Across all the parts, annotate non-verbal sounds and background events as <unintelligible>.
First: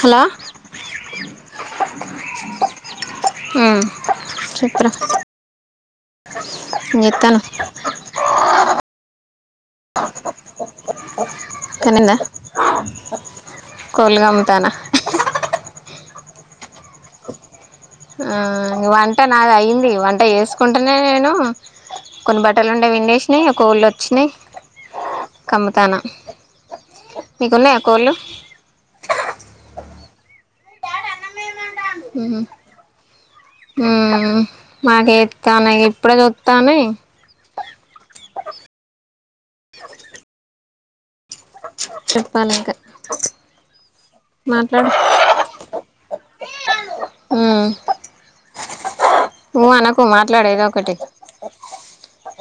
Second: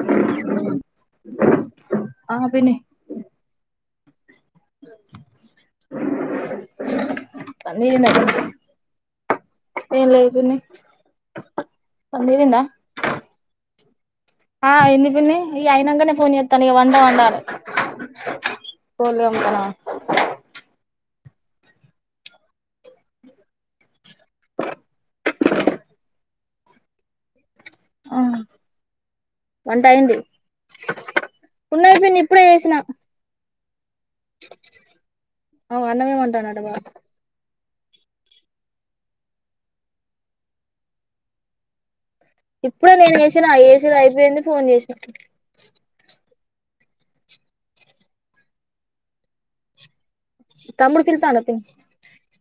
Hello ఆ పిన్ని సత్ర్ర నత్తన ఏ లే పిన్ని కానీంద పంది తిందా ఆ ఎన్ని పిన్ని ఈ అయినంకనే పోని తన వండ వంటారు ఆ వంట నాద అయింది వంట చేసుకుంట అంటనే నేను కొన్ని బట్టలు ఉండే విండేసినాయి ఒక ళ్ళ వచ్చినాయి <inaudible> కమ్ముతానా మీకున్నాయా కోళు ఆ వంట అయింది ఉన్నయి పిన్ని ఇప్పుడే చేసినా ఉ మాకేస్తాను అగొ అన్నమే ఇప్పుడే వండానట బావ చూస్తానే స ఇప్పుడే నేను వేసిన వేసూడు అయిపోయింది ఫోన్ చేసిన అ మ అన మాట్లాడేదొ ఒకటి తమ్ముడు పిలుత్తాండా పిన్ని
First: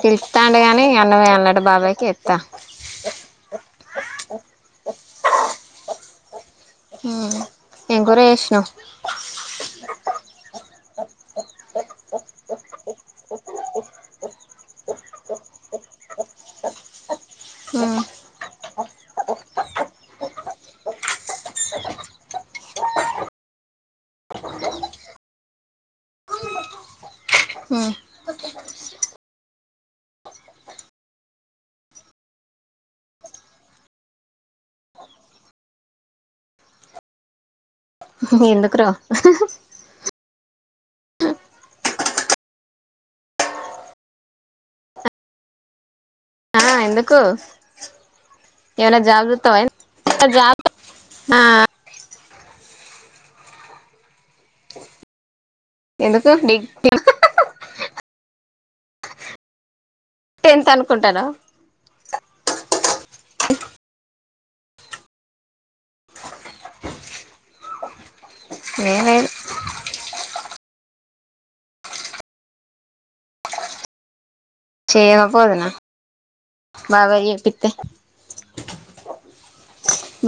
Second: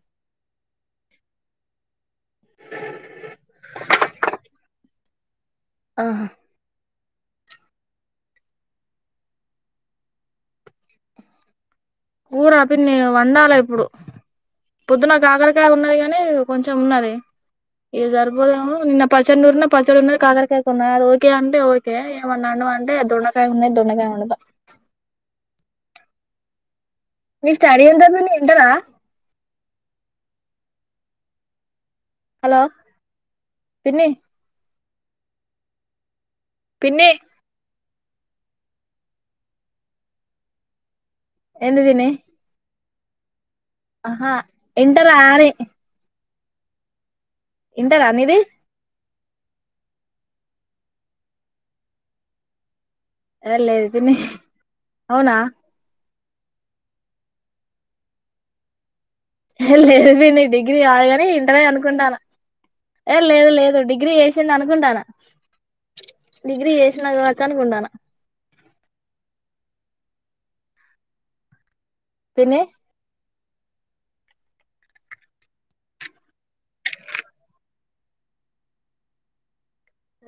పిలుస్తాండు గాని అన్నం వెయ్యాలనట బాబాయ్ కి ఏస్తా ఆా ఎంకరే విషణం కూర పిన్ని వండాలి ఇప్పుడు పొద్దునకు ఆకరికా ఉన్నది కాగానీ కొంచెం ఉన్నది ఇది చేసినావ్ సరిపోదేమో నిన్న పచ్చనూరున పచ్చరు కాగరకాయ కొన్నా అది ఓకే అంటే ఓకే ఏమన్నాన్నా అంటే దొండకాయ ఉన్నాయి దొన్నకాయ ఉండద న స్టడీ ఎంతి ఇంటరా హలో పీ పిన్ని ఎందుకూర ఎందు తని ఆహా ఇంటారా ఆనీ ఆ ఎందుకు ఇంటర నిది ఏమైనా జాబ్ జుత్తవ ఏంది నా జాబ్ ఆ ఎ లేదు పిన్ని అవునా ఎందుకు డిగ్ హే లేద్ పిన్ని నీ టెన్త్ డిగ్రీ కాదుగాని అనుకుంటానవా ఇంటరే అనుకుంటాన్న ఏ లేదు లేదు డిగ్రీ చేసిండు అనుకుంటాన్న డిగ్రీ చేసినవు కావచ్చు అనుకుంటాన్న నేనే పిన్ని చేయవ పోదున్న బాబాయి చెపిత్తే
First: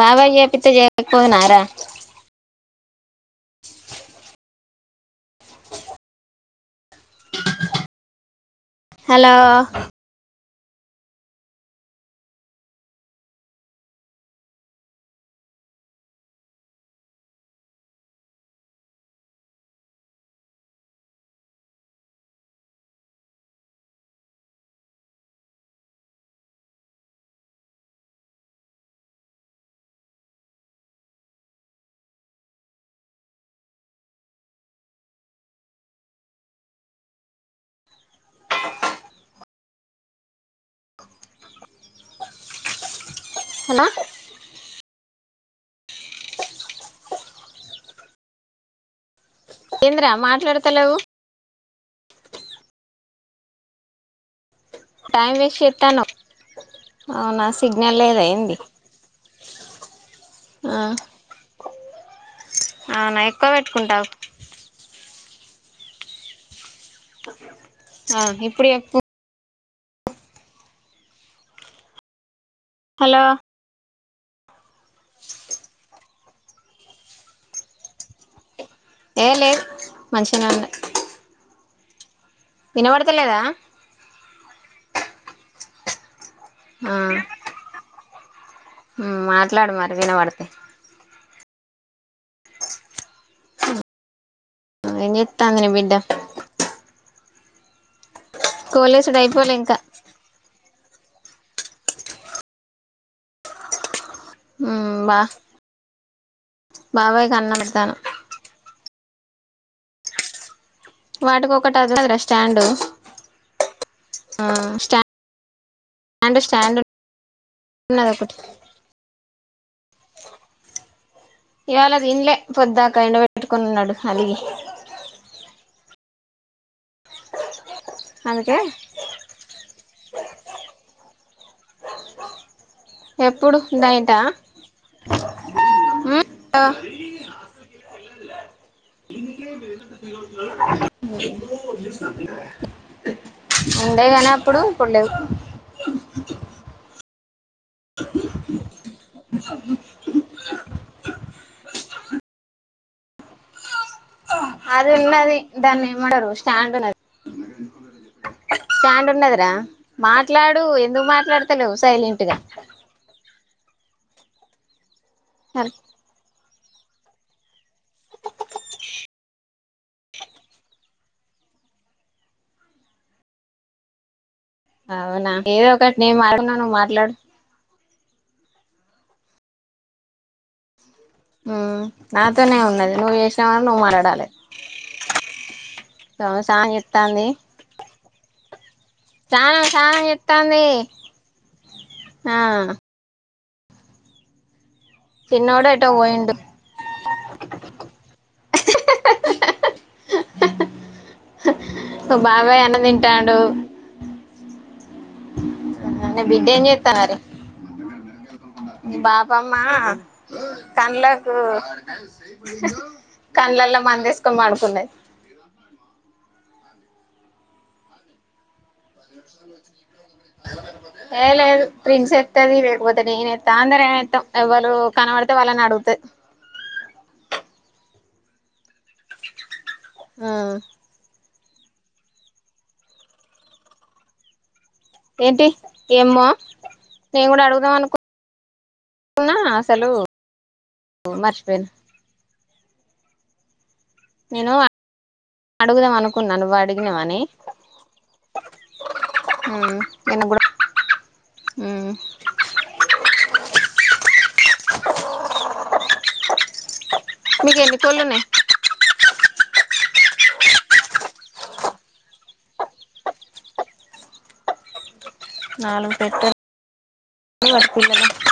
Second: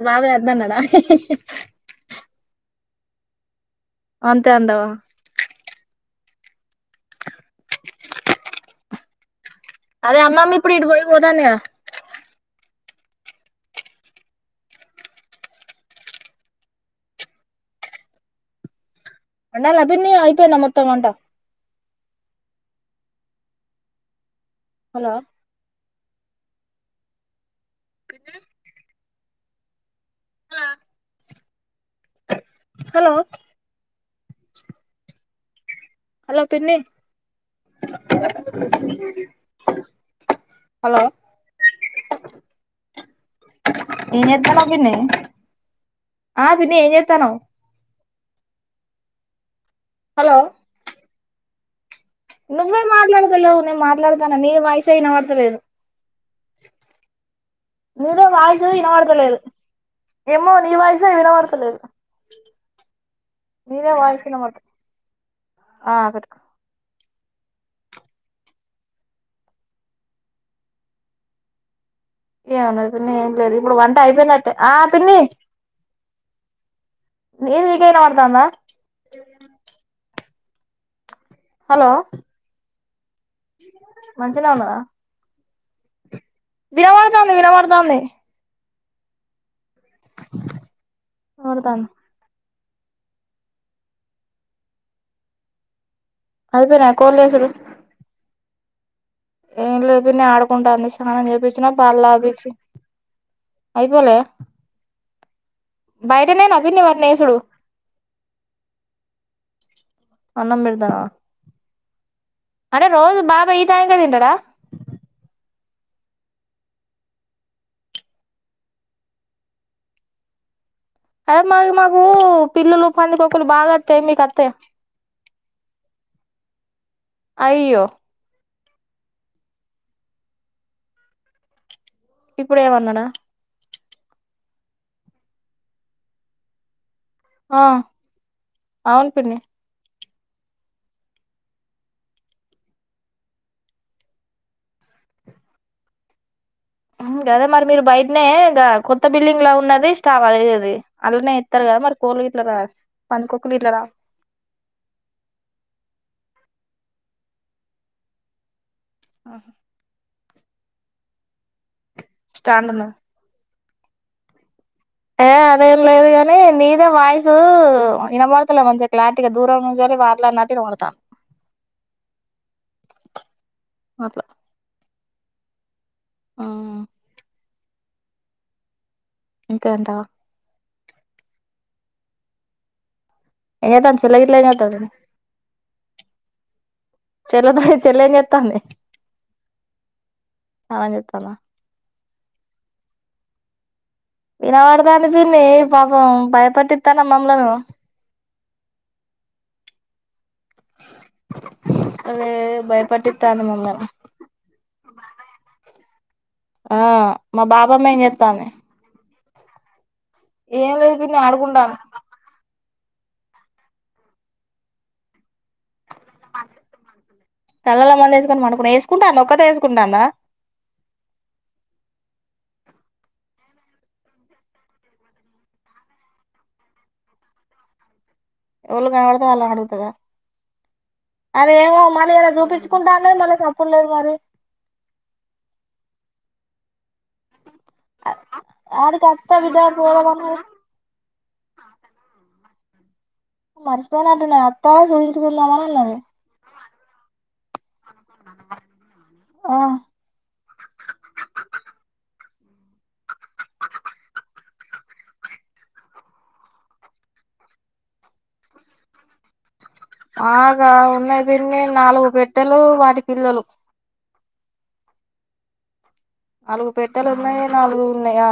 బాబాయి బాబాయ్ చెపిత్తే వద్దన్నాడా చేయకపోదునారా అంతే అండవా హలో అదే అమ్మమ్మ ఇప్పుడు ఇటు పోయి పోతంది గ వండాల పిన్ని అయిపోయింద మొత్తం వంట హలో పిన్ని హలో హలో పిన్ని హలో హలో ఎం చెత్తన్నావ్ పిన్ని ఆ పిన్ని ఏం చెత్తన్నావ్ ఏంద్రా మాట్లాడత లేవు నువ్వే మాట్లాడత లేవు నే మాట్లాడతాన్న నీ వాయిస్ టైం వినబడతలేదు వేస్ట్ చేత్తన్నావ్ అవునా సిగ్నల్ లేదా నీదే ఏంది వాయిస్ వినబడతలేదు ఏమ్మొ నీ ఆ వాయిస్ వినబడతలేదు అవునా ఎక్కువ నీదే పెట్టుకుంటావు వాయిసే వినమడత లేదు తే ఆ పెట్టుకో ఆ ఇప్పుడు చెప్పు ఏం అన్నావ్ ఇప్పుడు నే హలో ఏం లేదు ఇప్పుడు వం అయిపోయినట్టే ఆ పిన్నీ నిది నీకే వినవడతందా మంచినే ఉన్నాయి హలో వినవాడు మంచినే ఉన్నవ <unintelligible> వినవాడతంది వినవాడతంది మ ట్లాడు మరి వినవడితే అడుదాను ఇ ఏం చెత్తంది నీ బిడ్డ అయిపోయినా కోల్లేసులు కలేజ్ ఏం లేపో న ఆడుకుంటా అంది చానం చెప్ప వచ్చిన పాలు తపిచ్చి అయిపోలే బ బైర ననా భిని వారి న సుడ పెడతాను అన్నం పెడ వాటికి ఒకటి వస్తాదిరా స్టాండు అంటే రోజు బాబాయ్ ఈ టైంకే తింటాడా ఆ స్టాం స్టాంన్నటి అదే మాకు మాకు పిల్లులు పొద్దాక పందికొక్కలు ఎండబెట్టుకొని బాగా ఉన్నాడు వస్తాయి మీకు అలిగి అస్తాయా అయ్యో అకే ఇప్పుడ ఏమన్నాడా ఎప్పుడు నైటా ఆ అవును పిన్నీ ఉండే నీ అప్పుడు ఇప్పుడు లేవ్ కదా మరి మీరు బయటనే ఇంకా కొత్త బిల్డింగ్ లా ఉన్నది స్టాక్ అదది అలానే ఇస్తారు కదా మరి కోరి గట్ల పంది కుక్కలి ఇట్ల రా అది ఉన్నది దాన్ని ఏమడరు స్టాండ్ ఉన్నది స్టాండ్ ఉన్నదిరా మాట్లాడు ఎందుకు మాట్లాడతలేవు సైలెంట్గా స్టాండ్ ఉన్నది ఏ ఆ అదేం లేదు గాని నీదే వాయిసూ వినపోతలేదు మంచిగా క్లారిటీగా దూరం నుంచి మాట్లానట్టు ఇనబడతంది అవునా ఏదో ఒక నేను మాట్లాన్నా నువ్వు మాట్లాడు అంతే అంటావా ఉ నాతోనె ఉన్నది నువ్ ఎ ఎతాను చెల ఇలతా స్నానం చెలద చెలత్తా తానం తానం చెత్తాంది స్నానం చేత్తాందా ఆ ఇనబడ అనిపింది చిన్నోడు పాప ఎటో పోయిండు భయపట్టితాను మమ్లలను అదే బాబాయ్ అన్నం తింటాండు భయపట్టితాంది మమల్ని నీ బిడ్డ ఏం ఆ చేత్తాంది మా బాబామే నస్తానే బమా కన్లకు ఆడుకుంటాంది కళ్డ్లల్లో మందేసుకొని అనుకున్నది తలల మంద ఎస్కొ మకు ఏసు ఏ లేదు ప్రిన్స ది వేకపోతే నేనెస్తా అందరు ఏనెత్తాం వాళు కనబడితే వాళ్ళని అడుగుతా ఎళ కావడతే అలా అడుగుతుందా ఆ అదేమో మళ్ళీ ఇలా చూపించుకుంటా అనే మనీ చెప్పలేదు మరి ఏంటి ఏమా మేము కూడా అడుగుదాం ఆడికి అత్త అనుకున్నా బిడ్డ అసలు పోదాం అన్నది మర్చిపోయిను మర్చిపోయినట్టున్నాయి నేను అత్తా చూచించుకుందామని అన్నది ఇన మనే ఆ ఏను కూడా అ మీకేన్ని తలేనే బాగా ఉన్నాయి పిన్ని నాలుగు బిడ్డలు వాటి పిల్లలు నాలుగు పెట్టెలు నాలుగు పెట్టలున్నాయి వాటి పిల్లలు నాలుగున్నాయా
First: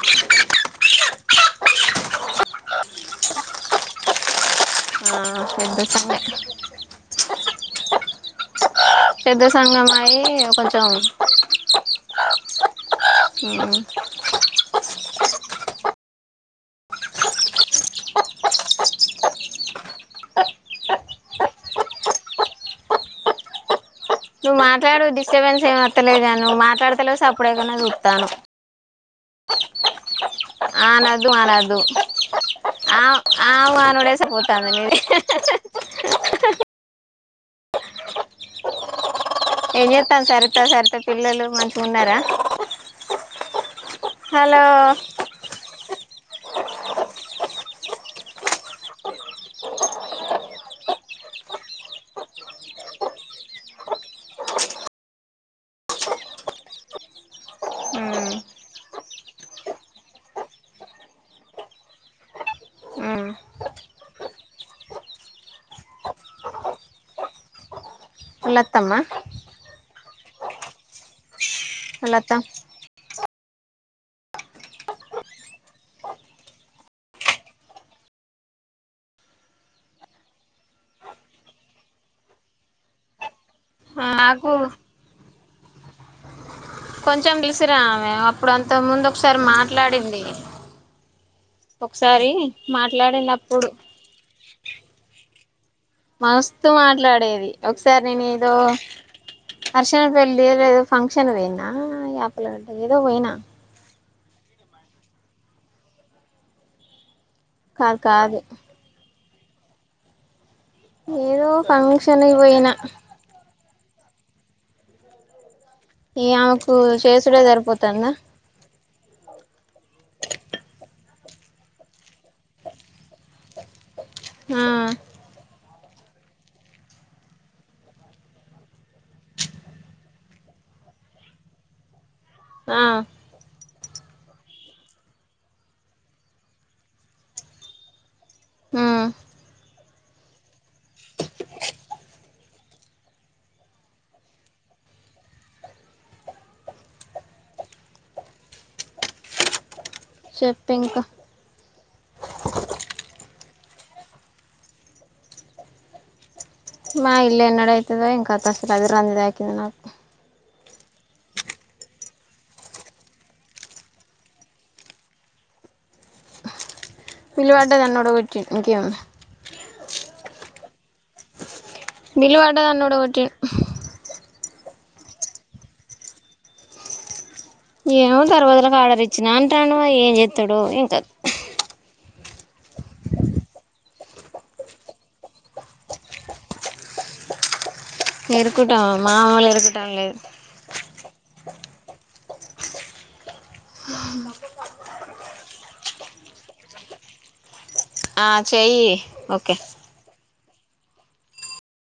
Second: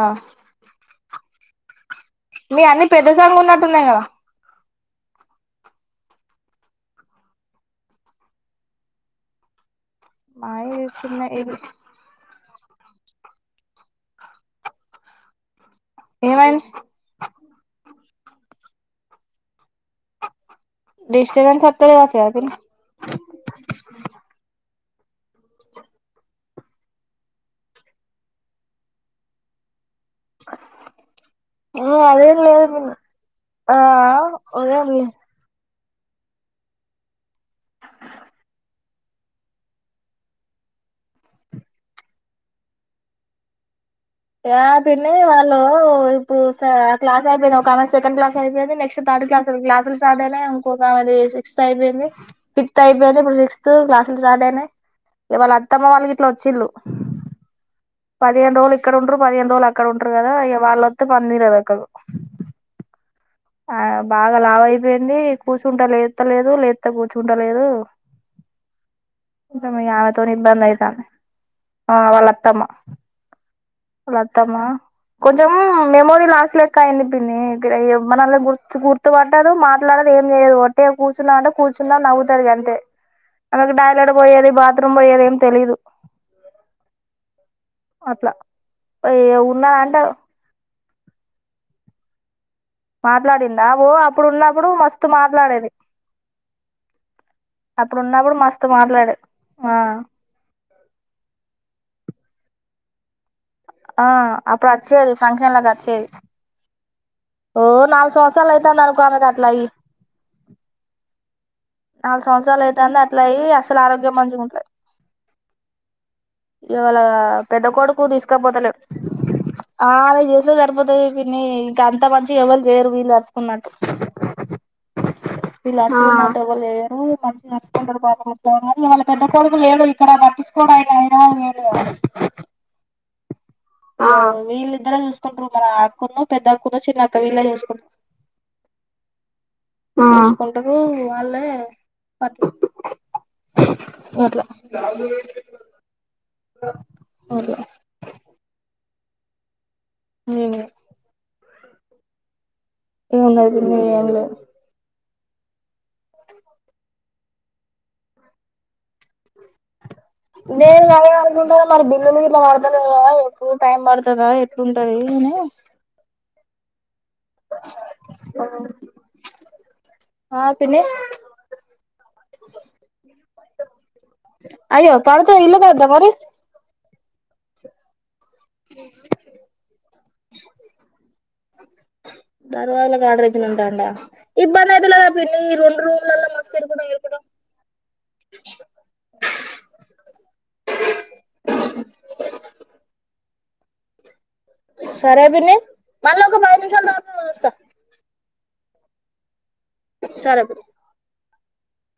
మీ అన్ని పెద్ద సంగున్నట్టు ఉన్నాయి కదా ఆ పెద్ద సొమ్మె ఏదొ సంగమా మాయి చిన్న ఇది అ హుమ్ ఏమైంది డిస్టబెన్స్ వత్తలేద స్వాతి నువ్వు మాట్లాడు డిస్టర్బెన్స్ ఏమర్లేదు కా నువ్వు మాట్లాడతలే స అప్పుడేకు చూడతాను అనదు ఆనదు ఆ అదేం లేదు పిన్ని ఆ ఆవు ఆ అనోడసపోతాంద ఉదయం నది హ్ ఏం చేత్తాంది సరిత సరిత పిల్లలు మంచిగా ఉన్నారా య హలో పిన్ని వాళ్ళ ఇప్పుడు క్లాస్ అయిపోయింది ఒక ఆ సెకండ్ క్లాస్ అయిపోయింది నెక్స్ట్ థర్డ్ క్లాస్ క్లాసులు స్టార్ట్ అయినాయి ఇంకొక ఆది సిక్స్త్ అయిపోయింది ఫిఫ్త్ అయిపోయింది ఇప్పుడు సిక్స్త్ క్లాసులు స్టార్ట్ అయినాయి వాళ్ళ అత్తమ్మ వాళ్ళకి ఇట్లా వచ్చిళు పదిహేను రోజులు ఇక్కడ ఉంట్రరు పదిహేను రోజులు అక్కడ ఉంటరు కదా ఇగ వాళ్ళొత్తే పంపిలేదు ఒకరు ఉమ్ ఆ బాగా లావ అయిపోయింది కూర్చుంటా లేస్తలేదు లేస్త కూర్చుంట లేదు హలొ అత్తమ్మ నిబందద్దా ఆ లత వాళతమ్మా లతమ్మ కొంచం మెమోరి లాస్ట్ లెక్కయింది పిన్ని మనల్ని గుర్తు గుర్తు పట్టదు మాట్లాడదు ఏంచేయదు ఒట్టిగా కూర్చున్నా అంటే కూర్చున్నా నవ్వుతాది అంతే అదొక కాడ పోయేది నాకు బాత్రూమ్ పోయేది తెలీదు కొంచెం పిలిసిరా ఆమె అట్లా అప్పుడు అంత ముందు ఒకసారి ఉన్నద అంటే మాట్లాడింది ఒకసారి మాట్లాడిందా మాట్లాడినప్పుడు ఓ అప్పుడున్నప్పుడు మస్తు మాట్ రాలేదీ మస్తు మాట్లాడేది అప్పుడు ఒకసారి నేను ఉన్నప్పుడు ఏదో మస్తు మాట్లాడేది ఆ హర్షన పెళ్ళి లే ఫంక్షన్ పోయినా యాపలో ఏదో పోయినా ఆ అప్పుడు వచ్చేది ఫంక్షన్ లకి వచ్చేది ఓ కాదు నాలుగు కాదు సంవత్సరాలు అయిపోయింది అనుకో ఆమె క <unintelligible> ఏదో ఫంక్షన్ నాలుగు సంవత్సరాలు పోయినా అయితే అంది అట్లా అయి ఆరోగ్యం మంచిగుంటది ఈ ఆమెకు ఇవాళ చేసుడే పెద్ద కొడుకు సరిపోతుందా తీసుకపోతలే ఆమె కు చేసుడే సరిపోతది పిన్ని ఇంక అంత మంచిగా ఎవరు చేయరు. వీళ్ళు అరుసుకున్నట్టు ఆ వాళ్ళ పెద్ద కొడుకు లేడు ఇక్కడ పట్టించుకోడాయన అయిన వాళ్ళు లేరు ఆ ఆ వీళ్ళిద్దరే చూసుకుంట్రు మరి ఆ అక్కను పెద్దక్కును చిన్నక్క వీళ్ళే చూసుకుంట్ ఆ చూసుకుంటరు వాళ్ళే పట్ ఎట్లా అవులో చెప్పింక ఏం ఉండదు మీ ఏంలే మా ఇల్ ఎన్నడ అయితదో ఇంక <unintelligible> <unintelligible> ర అంది దాకింది నాకు నేను కాద అనుకుంటాను మరి బిల్లులు ఇట్లా పడతలేదా ఎప్పుడు టైం పడుతుందా ఎట్లుంటది అని పిలువాట తన్నోటట్టి ఇంకేం ఉంది ఆ పిన్ని <unintelligible> అయ్యో తాడుతో ఇల్లు కా అద్దా మరి ఏము పరువదులలకు ఆర్డర్ ఇచ్చిన అంటాండు మరి ఏం చేత్తడో ఇంకా దర్వాజలకి ఆర్డర్ ఇచ్చి ఉంటాండం ఇబ్బంది అయితులేదా పిన్ని ఈ రెండు రూమ్లలో మస్త్ ఇరకడం ఇరకడం ఇరుకుటాం మామూలు ఇరుకుటం లేదు న్నా <unintelligible> సరే బిన్ని మళ్ళీ ఒక పది నిమిషాలు తర్వాత వస్తా ఆ చెయి ఓకే సారా త్